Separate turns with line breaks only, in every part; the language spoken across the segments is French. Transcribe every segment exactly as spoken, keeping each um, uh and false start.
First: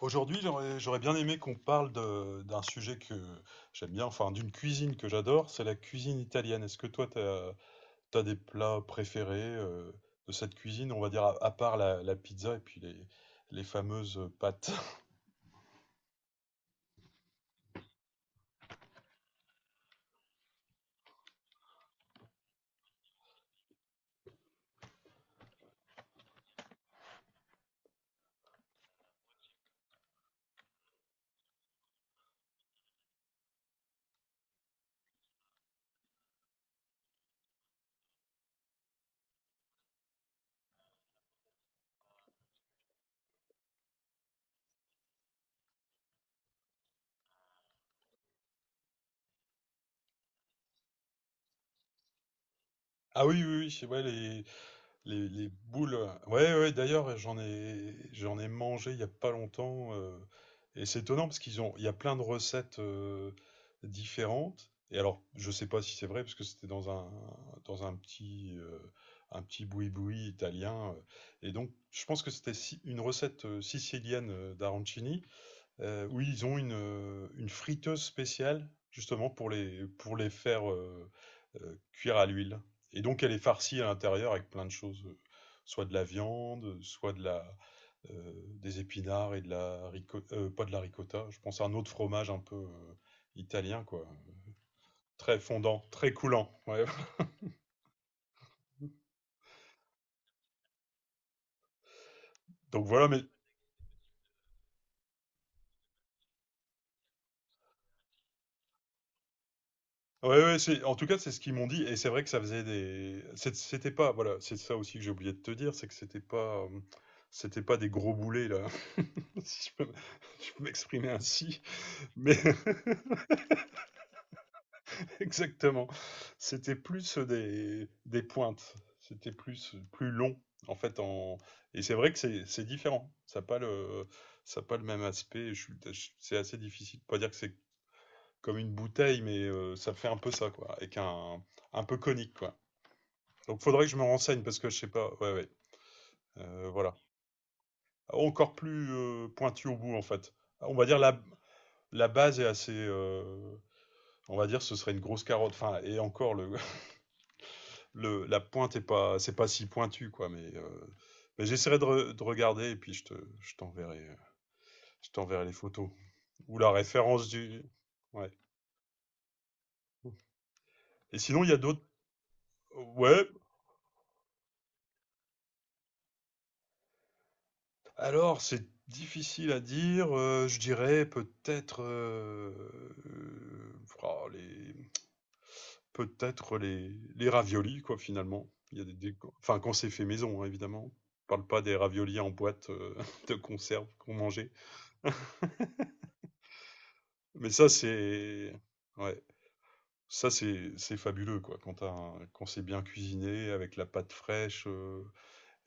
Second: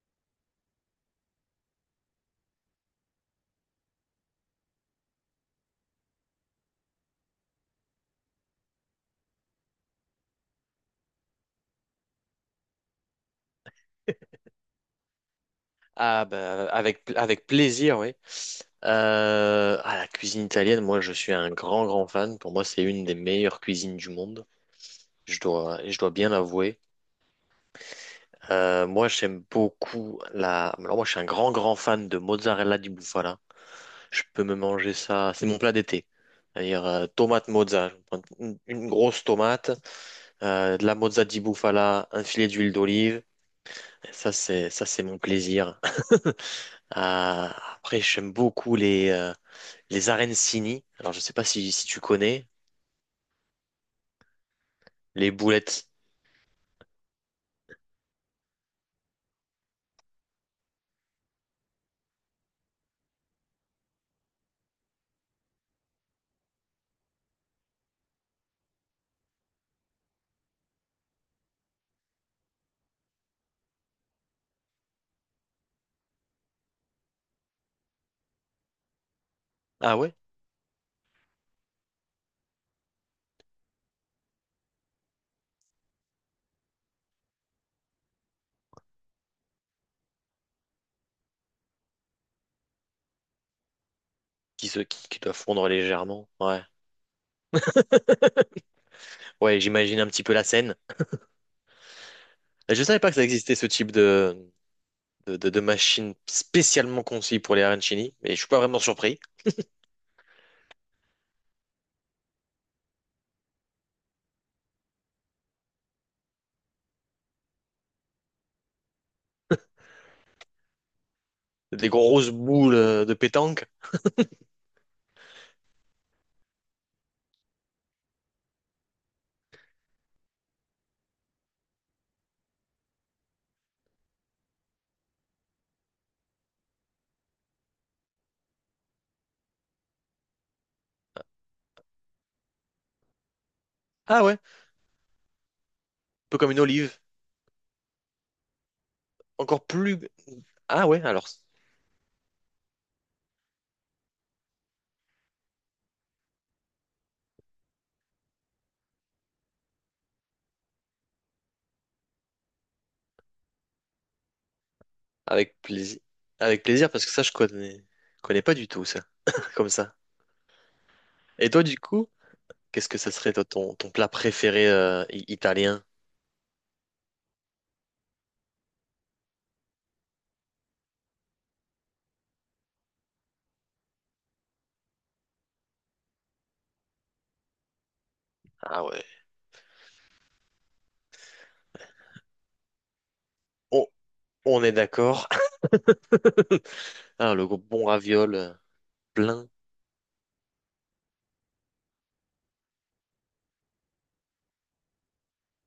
Aujourd'hui, j'aurais j'aurais bien aimé qu'on parle de- d'un sujet que j'aime bien, enfin d'une cuisine que j'adore, c'est la cuisine italienne. Est-ce que toi, tu as des plats préférés euh, de cette cuisine, on va dire, à, à part la, la pizza et puis les, les fameuses pâtes?
Ah bah avec avec plaisir, oui. Euh, ah, la cuisine italienne, moi je suis un grand grand fan. Pour moi, c'est une des meilleures cuisines du monde. Je dois je dois bien l'avouer. Euh, moi, j'aime beaucoup la. Alors moi, je suis un grand grand fan de mozzarella di bufala. Je peux me manger ça. C'est mon plat d'été. C'est-à-dire euh, tomate mozza, Je prends une, une grosse tomate, euh, de la mozza di bufala, un filet d'huile d'olive. Ça c'est ça c'est mon plaisir. Ah, après, j'aime beaucoup les, euh, Les arancini, alors je sais pas si, si tu connais,
Ah oui, oui, oui, ouais, les, Les,
les
les
boulettes.
boules, euh, ouais, ouais, d'ailleurs, j'en ai, j'en ai mangé il n'y a pas longtemps. Euh, et c'est étonnant parce qu'ils ont, il y a plein de recettes euh, différentes. Et alors, je sais pas si c'est vrai parce que c'était dans un, dans un petit, euh, un petit boui-boui italien. Euh, et donc, je pense que c'était si- une recette euh, sicilienne euh, d'arancini. Heu, oui, ils ont une, heu, une friteuse spéciale justement pour les
Ah ouais?
pour les faire, heu heu, cuire à l'huile, et donc elle est farcie à l'intérieur avec plein de choses, heu, soit de la viande, soit de la, heu, des épinards et de la rico heu, pas de la ricotta, je pense à un autre fromage un peu, heu, italien quoi,
Qui se qui, qui doivent
très
fondre
fondant, très
légèrement.
coulant,
Ouais.
ouais.
Ouais, j'imagine un petit peu la scène. Je
Donc
savais
voilà,
pas que
mais
ça existait ce type de, de, de- de machine spécialement conçue pour les arancini, mais je suis pas vraiment surpris.
ouais, ouais, c'est, en tout cas, c'est ce qu'ils m'ont dit. Et c'est vrai que ça faisait des. c'est- C'était pas. Voilà, c'est ça aussi que j'ai oublié de te dire, c'est que c'était pas. euh, C'était pas des gros boulets, là, si je peux, je peux m'exprimer ainsi.
Des grosses
Mais
boules euh, de pétanque.
exactement. C'était plus des, des pointes. C'était plus, plus long, en fait. En... Et c'est vrai que c'est c'est différent. Ça n'a pas le, ça a pas le même aspect. Je suis- je- C'est assez difficile. De Pas dire que c'est comme une bouteille, mais euh, ça fait un peu ça, quoi. Avec un, un peu conique, quoi. Donc faudrait que je me
Ah ouais, un
renseigne parce que je sais pas. Ouais, ouais.
peu comme une
Euh, voilà.
olive.
Encore plus euh,
Encore
pointu au bout
plus.
en fait. On va
Ah
dire
ouais,
la,
alors
la base est assez. Euh, on va dire ce serait une grosse carotte. Enfin et encore le, le la pointe est pas c'est pas si pointu quoi. Mais, euh, mais j'essaierai de, re- de regarder, et puis je te je t'enverrai euh, je t'enverrai les
avec
photos
plaisir.
ou
Avec
la
plaisir parce que ça
référence
je
du.
connais
Ouais.
connais pas du tout ça. Comme ça.
Et sinon
Et
il y a
toi du
d'autres.
coup, qu'est-ce que ça
Ouais.
serait toi, ton, ton plat préféré euh, i- italien?
Alors c'est difficile à dire. Euh, je dirais peut-être euh, euh, oh, les, peut-être les les raviolis quoi, finalement. Il y
Ah
a des
ouais.
des enfin quand c'est fait maison, hein, évidemment. Je parle pas des raviolis en boîte, heu, de conserve
On,
qu'on mangeait.
on est d'accord. Ah, le
Mais ça,
bon raviol
c'est
euh,
ouais,
plein.
ça, c'est c'est fabuleux, quoi, quand tu un quand c'est bien cuisiné avec la pâte fraîche, heu,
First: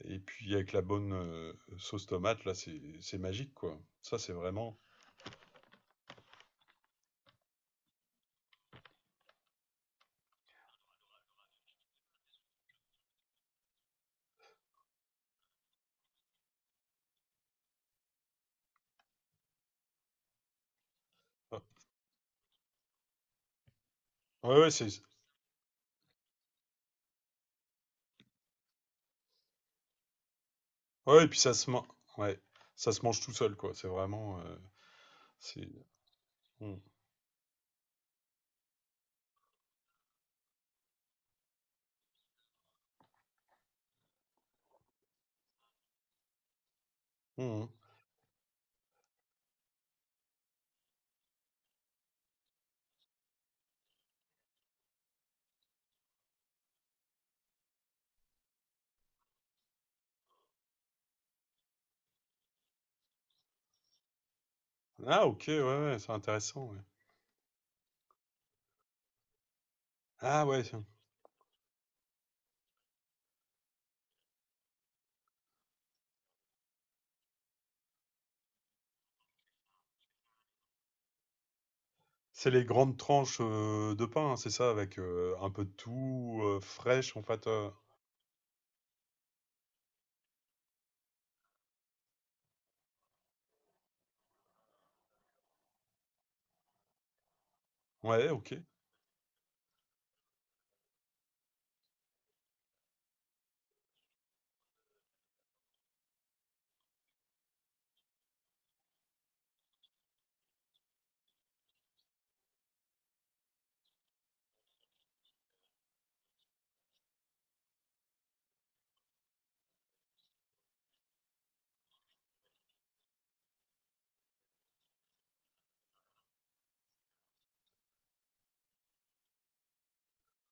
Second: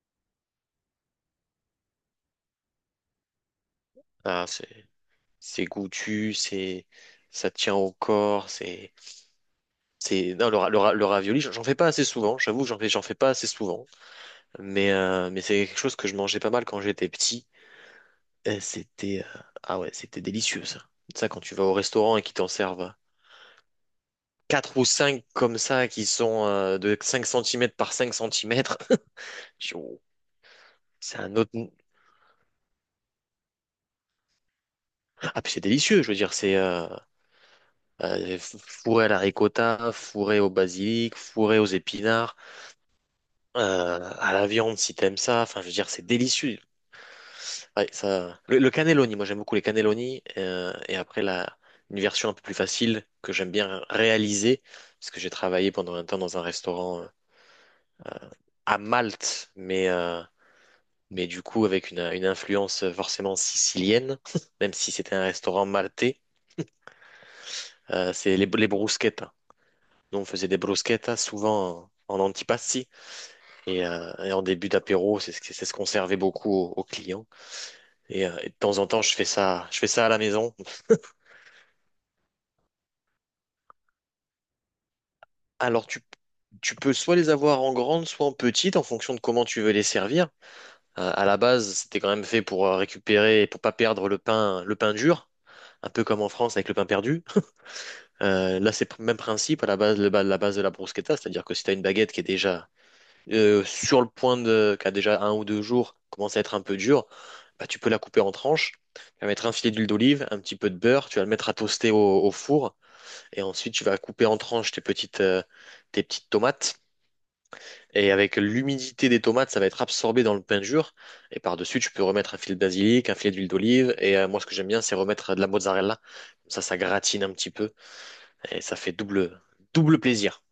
et puis avec la bonne, heu, sauce tomate, là, c'est c'est magique, quoi. Ça, c'est
Ah,
vraiment
c'est c'est goûtu, c'est ça tient au corps, c'est c'est non, le, ra- le, ra- le ravioli, j'en j'en fais pas assez souvent, j'avoue, j'en fais j'en fais pas assez souvent, mais euh, mais c'est quelque chose que je mangeais pas mal quand j'étais petit. Et C'était euh, Ah ouais, c'était délicieux ça. Ça quand tu vas au restaurant et qu'ils t'en servent
ah ouais, ouais,
quatre ou
c'est
cinq comme ça qui sont euh, de cinq centimètres par cinq centimètres. C'est
ouais, et
un
puis
autre.
ça se mange ouais, ça se mange tout seul, quoi. C'est vraiment, heu,
Ah, puis c'est
c'est
délicieux, je veux dire, c'est
mmh.
euh, euh, fourré à la ricotta, fourré au basilic, fourré aux épinards, euh, à la viande si t'aimes ça. Enfin, je veux dire, c'est délicieux.
Mmh mh.
Ouais, ça, le, le cannelloni, moi j'aime beaucoup les cannelloni. euh, et après, la, une version un peu plus facile que j'aime bien réaliser, parce que j'ai travaillé pendant un temps dans un restaurant euh, à Malte, mais, euh, mais du coup avec une, une influence forcément sicilienne, même si c'était un
Ah OK, ouais,
restaurant
ouais, c'est
maltais,
intéressant, ouais.
euh, c'est les, les bruschettas. Nous, on
Ah
faisait des
ouais, c'est
bruschettas souvent en antipasti et, euh, et en début d'apéro, c'est ce c'est ce qu'on servait beaucoup aux, aux clients. Et, euh, et de temps en temps, je fais ça, je fais ça à la maison.
c'est les grandes tranches, heu, de pain, hein, c'est ça? Avec, heu, un peu de
Alors, tu,
tout, heu,
tu peux
fraîche
soit
en
les
fait,
avoir
heu?
en grande, soit en petite, en fonction de comment tu veux les servir. Euh, à la base, c'était quand même fait pour euh, récupérer, et pour pas perdre le pain, le pain dur. Un peu comme en France avec le pain perdu.
Ouais, OK.
Euh, là, c'est le même principe à la base, le ba- la base de la bruschetta, c'est-à-dire que si tu as une baguette qui est déjà euh, sur le point de, qui a déjà un ou deux jours, commence à être un peu dur, bah, tu peux la couper en tranches. Tu vas mettre un filet d'huile d'olive, un petit peu de beurre, tu vas le mettre à toaster au, au four et ensuite tu vas couper en tranches tes petites, euh, tes petites tomates. Et avec l'humidité des tomates, ça va être absorbé dans le pain dur. Et par-dessus, tu peux remettre un filet de basilic, un filet d'huile d'olive. Et euh, moi, ce que j'aime bien, c'est remettre de la mozzarella. Comme ça, ça gratine un petit peu. Et ça fait double, double plaisir.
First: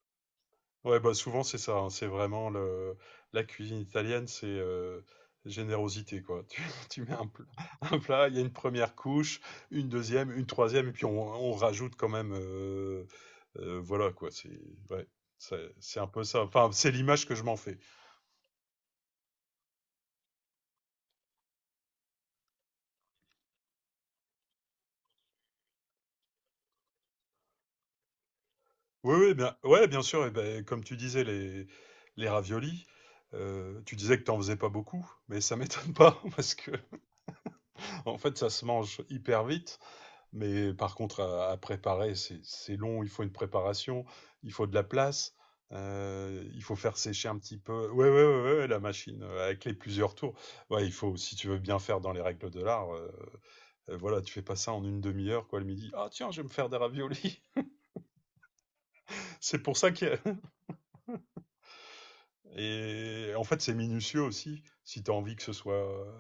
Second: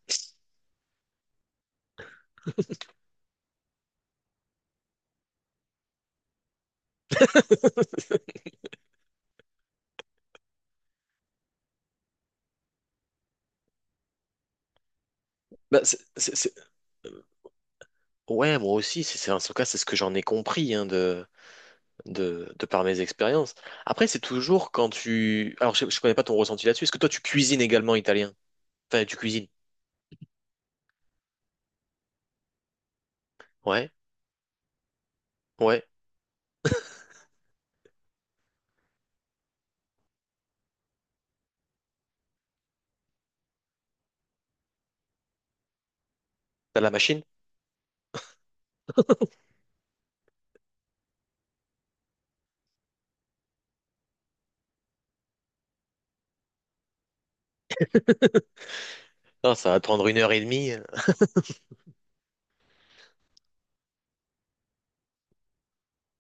Ouais, bah, souvent c'est ça, hein, c'est vraiment le la cuisine italienne, c'est, heu, générosité quoi. Tu tu mets un plat un plat, il y a une première couche, une deuxième, une troisième et puis on on rajoute quand même, heu heu, voilà quoi, c'est ouais, c'est
Bah, c'est-
c'est un peu
c'est-
ça.
c'est-
Enfin, c'est l'image que je m'en fais.
Ouais, moi aussi. C'est, c'est- en tout cas, c'est ce que j'en ai compris hein, de, de, de par mes expériences. Après, c'est toujours quand tu... Alors, je, je connais pas ton ressenti là-dessus. Est-ce que toi, tu cuisines également italien? Enfin,
Oui,
tu
oui,
cuisines.
bien, ouais, bien sûr. Et ben, comme tu disais, les, les raviolis, euh,
Ouais,
tu disais que tu n'en faisais pas beaucoup, mais ça
ouais.
m'étonne pas parce que, en fait, ça se mange hyper vite. Mais par contre, à, à préparer, c'est c'est long. Il faut une préparation, il faut de la place, euh, il faut
T'as la
faire
machine?
sécher un petit peu. Ouais, ouais, ouais, ouais, la machine euh, avec les plusieurs tours. Ouais, il faut, si tu veux bien faire dans les règles de l'art, euh, euh, voilà, tu fais pas ça en une demi-heure, quoi, le midi. Ah, tiens, je vais me faire des raviolis.
Non,
C'est
ça
pour
va te
ça
prendre une
que
heure et demie.
et en fait, c'est minutieux aussi, si tu as envie que ce soit euh,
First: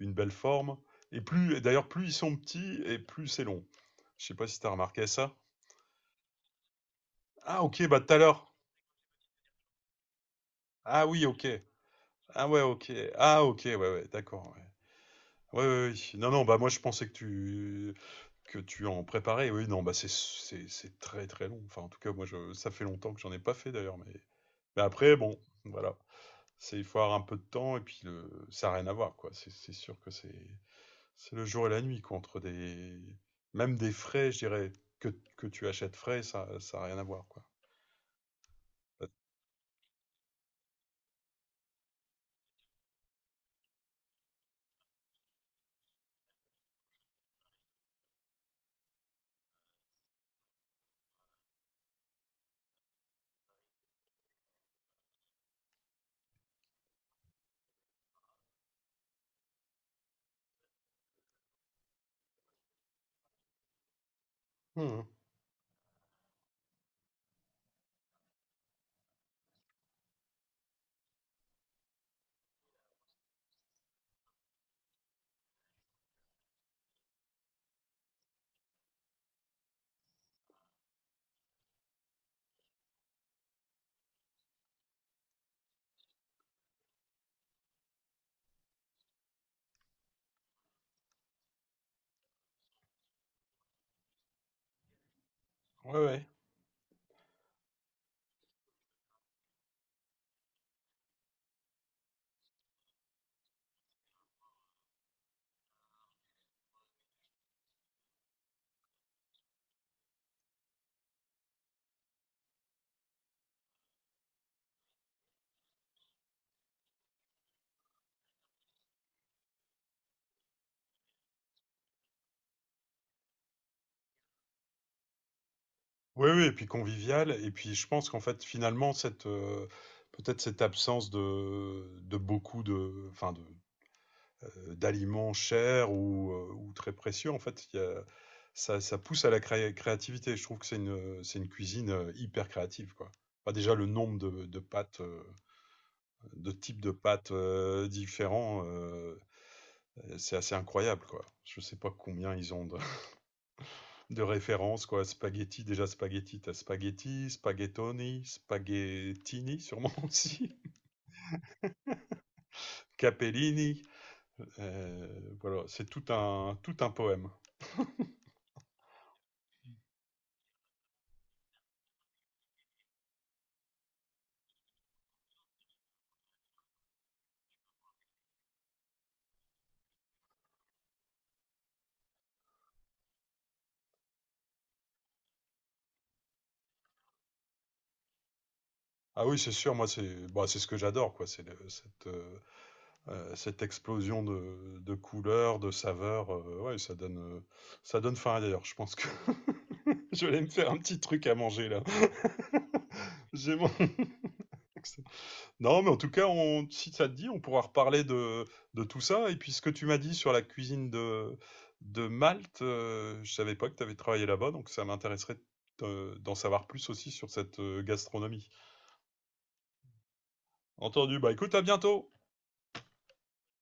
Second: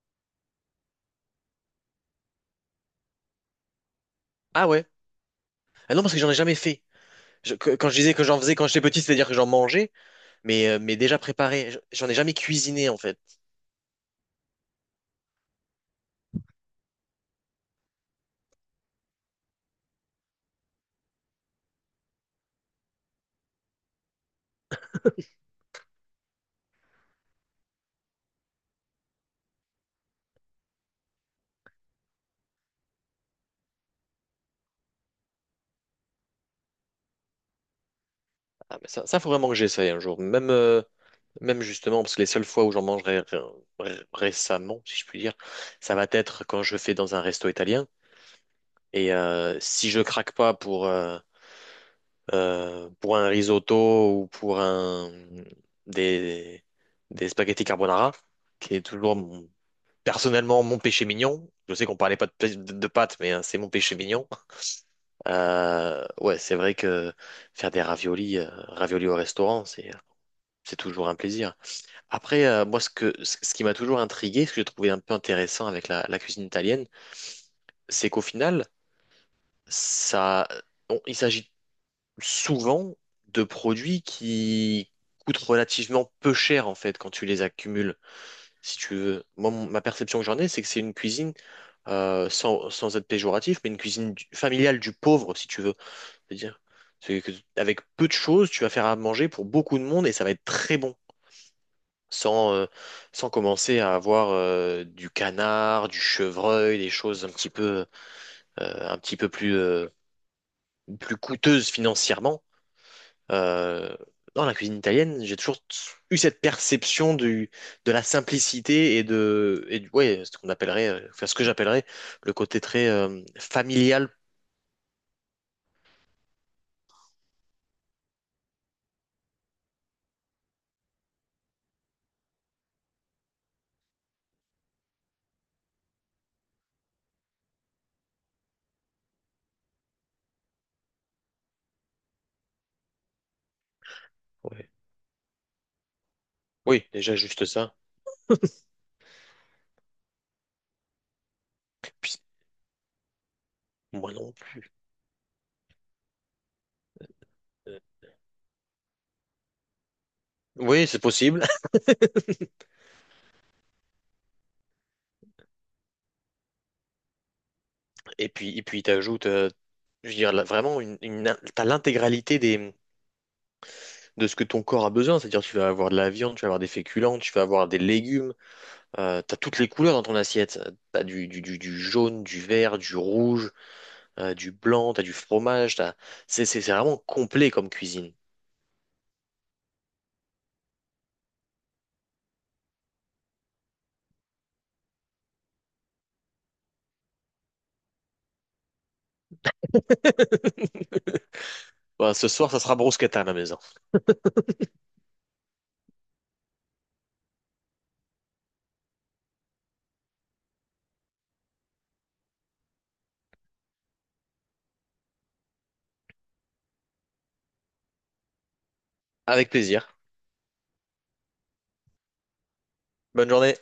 une belle forme. Et plus, et d'ailleurs, plus ils sont petits et plus c'est long. Je sais pas si tu
Ah
as
ouais.
remarqué ça.
Ah non, parce que j'en ai jamais fait. Je-
Ah,
que-
OK,
quand je
bah tout
disais
à
que j'en
l'heure.
faisais quand j'étais petit, c'est-à-dire que j'en mangeais, mais, euh, mais
Ah
déjà
oui, OK.
préparé. Je- J'en ai jamais
Ah ouais,
cuisiné,
OK.
en fait.
Ah OK, ouais, ouais, d'accord. Ouais. Ouais, ouais, ouais. Non, non, bah moi je pensais que tu que tu en préparais. Oui, non, bah c'est c'est c'est très très long. Enfin, en tout cas, moi je ça fait longtemps que j'en ai pas fait d'ailleurs, mais mais après bon, voilà. C'est il faut avoir un peu de temps, et puis le ça a rien à voir quoi. C'est c'est sûr que c'est C'est le jour et la nuit contre des. Même des frais, je dirais, que, que tu achètes frais, ça ça a rien à voir, quoi.
Ah, mais ça, ça, faut vraiment que j'essaye un jour. Même, euh, même justement, parce que les seules fois où j'en mangerai ré- ré- récemment, si je puis dire, ça va être quand je fais dans un resto italien. Et euh, si je craque pas pour... euh, euh, pour un risotto ou pour un, des, des spaghettis carbonara, qui est toujours mon- personnellement mon péché mignon. Je sais qu'on parlait pas de, pê- de, de pâtes, mais hein, c'est mon péché mignon.
Mmh.
Euh, ouais, c'est vrai que faire des raviolis, euh, raviolis au restaurant, c'est c'est toujours un plaisir. Après, euh, moi, ce que ce ce qui m'a toujours intrigué, ce que j'ai trouvé un peu intéressant avec la, la cuisine italienne, c'est qu'au final, ça, on- il s'agit souvent de produits qui coûtent relativement peu cher en fait quand tu les accumules, si tu veux. Moi, mon- ma perception que j'en ai, c'est que c'est une cuisine, euh, sans, sans être péjoratif, mais une cuisine du- familiale du pauvre, si tu veux.
Ouais, ouais.
C'est-à-dire c'est que avec peu de choses, tu vas faire à manger pour beaucoup de monde et ça va être très bon. Sans, euh, sans commencer à avoir euh, du canard, du chevreuil, des choses un petit peu, euh, un petit peu plus, euh, plus coûteuses financièrement. Euh, Dans la cuisine italienne, j'ai toujours eu cette perception du, de la simplicité et de, et du, ouais, ce qu'on appellerait, euh, enfin, ce que j'appellerais le côté très euh, familial.
Oui, oui, et puis convivial. Et puis je pense qu'en fait, finalement, cette euh, peut-être cette absence de, de beaucoup de, enfin de, euh, d'aliments chers ou, euh, ou très précieux, en fait, il y a- ça, ça pousse à la cré- créativité. Je trouve que c'est une, c'est une cuisine euh, hyper créative, quoi. Enfin, déjà, le nombre de, de
Ouais.
pâtes, euh, de types
Oui,
de
déjà
pâtes
juste ça.
euh, différents, euh, c'est assez incroyable, quoi. Je sais pas
Puis,
combien ils ont de,
moi
de
non plus.
références, quoi. Spaghetti, déjà spaghetti, t'as spaghetti,
Euh,
spaghettoni, spaghettini, sûrement aussi.
oui, c'est possible.
Capellini. Euh, voilà, c'est tout un, tout un poème.
Et puis, et puis, t'ajoutes, euh, je veux dire, là, vraiment, une, une, t'as l'intégralité des, de ce que ton corps a besoin. C'est-à-dire, tu vas avoir de la viande, tu vas avoir des féculents, tu vas avoir des légumes. Euh, t'as toutes les couleurs dans ton assiette. T'as du, du, du, du jaune, du vert, du rouge. Euh, du blanc, t'as du fromage, t'as... C'est, c'est, c'est vraiment complet comme cuisine.
Ah oui, c'est sûr, moi, c'est bah, c'est ce que j'adore, quoi. C'est le- cette, euh, euh, cette explosion de, de couleurs, de saveurs. Euh, ouais, ça donne, euh, ça donne faim, d'ailleurs. Je pense que je vais aller me faire un petit truc à manger, là.
Voilà, ce soir, ça sera brusquette à la
J'ai
maison.
mon... Non, mais en tout cas, on, si ça te dit, on pourra reparler de, de tout ça. Et puis, ce que tu m'as dit sur la cuisine de, de Malte, euh, je savais pas que tu avais travaillé là-bas, donc ça m'intéresserait euh, d'en savoir plus aussi sur cette euh, gastronomie.
Avec plaisir.
Entendu, bah écoute, à bientôt!
Bonne journée.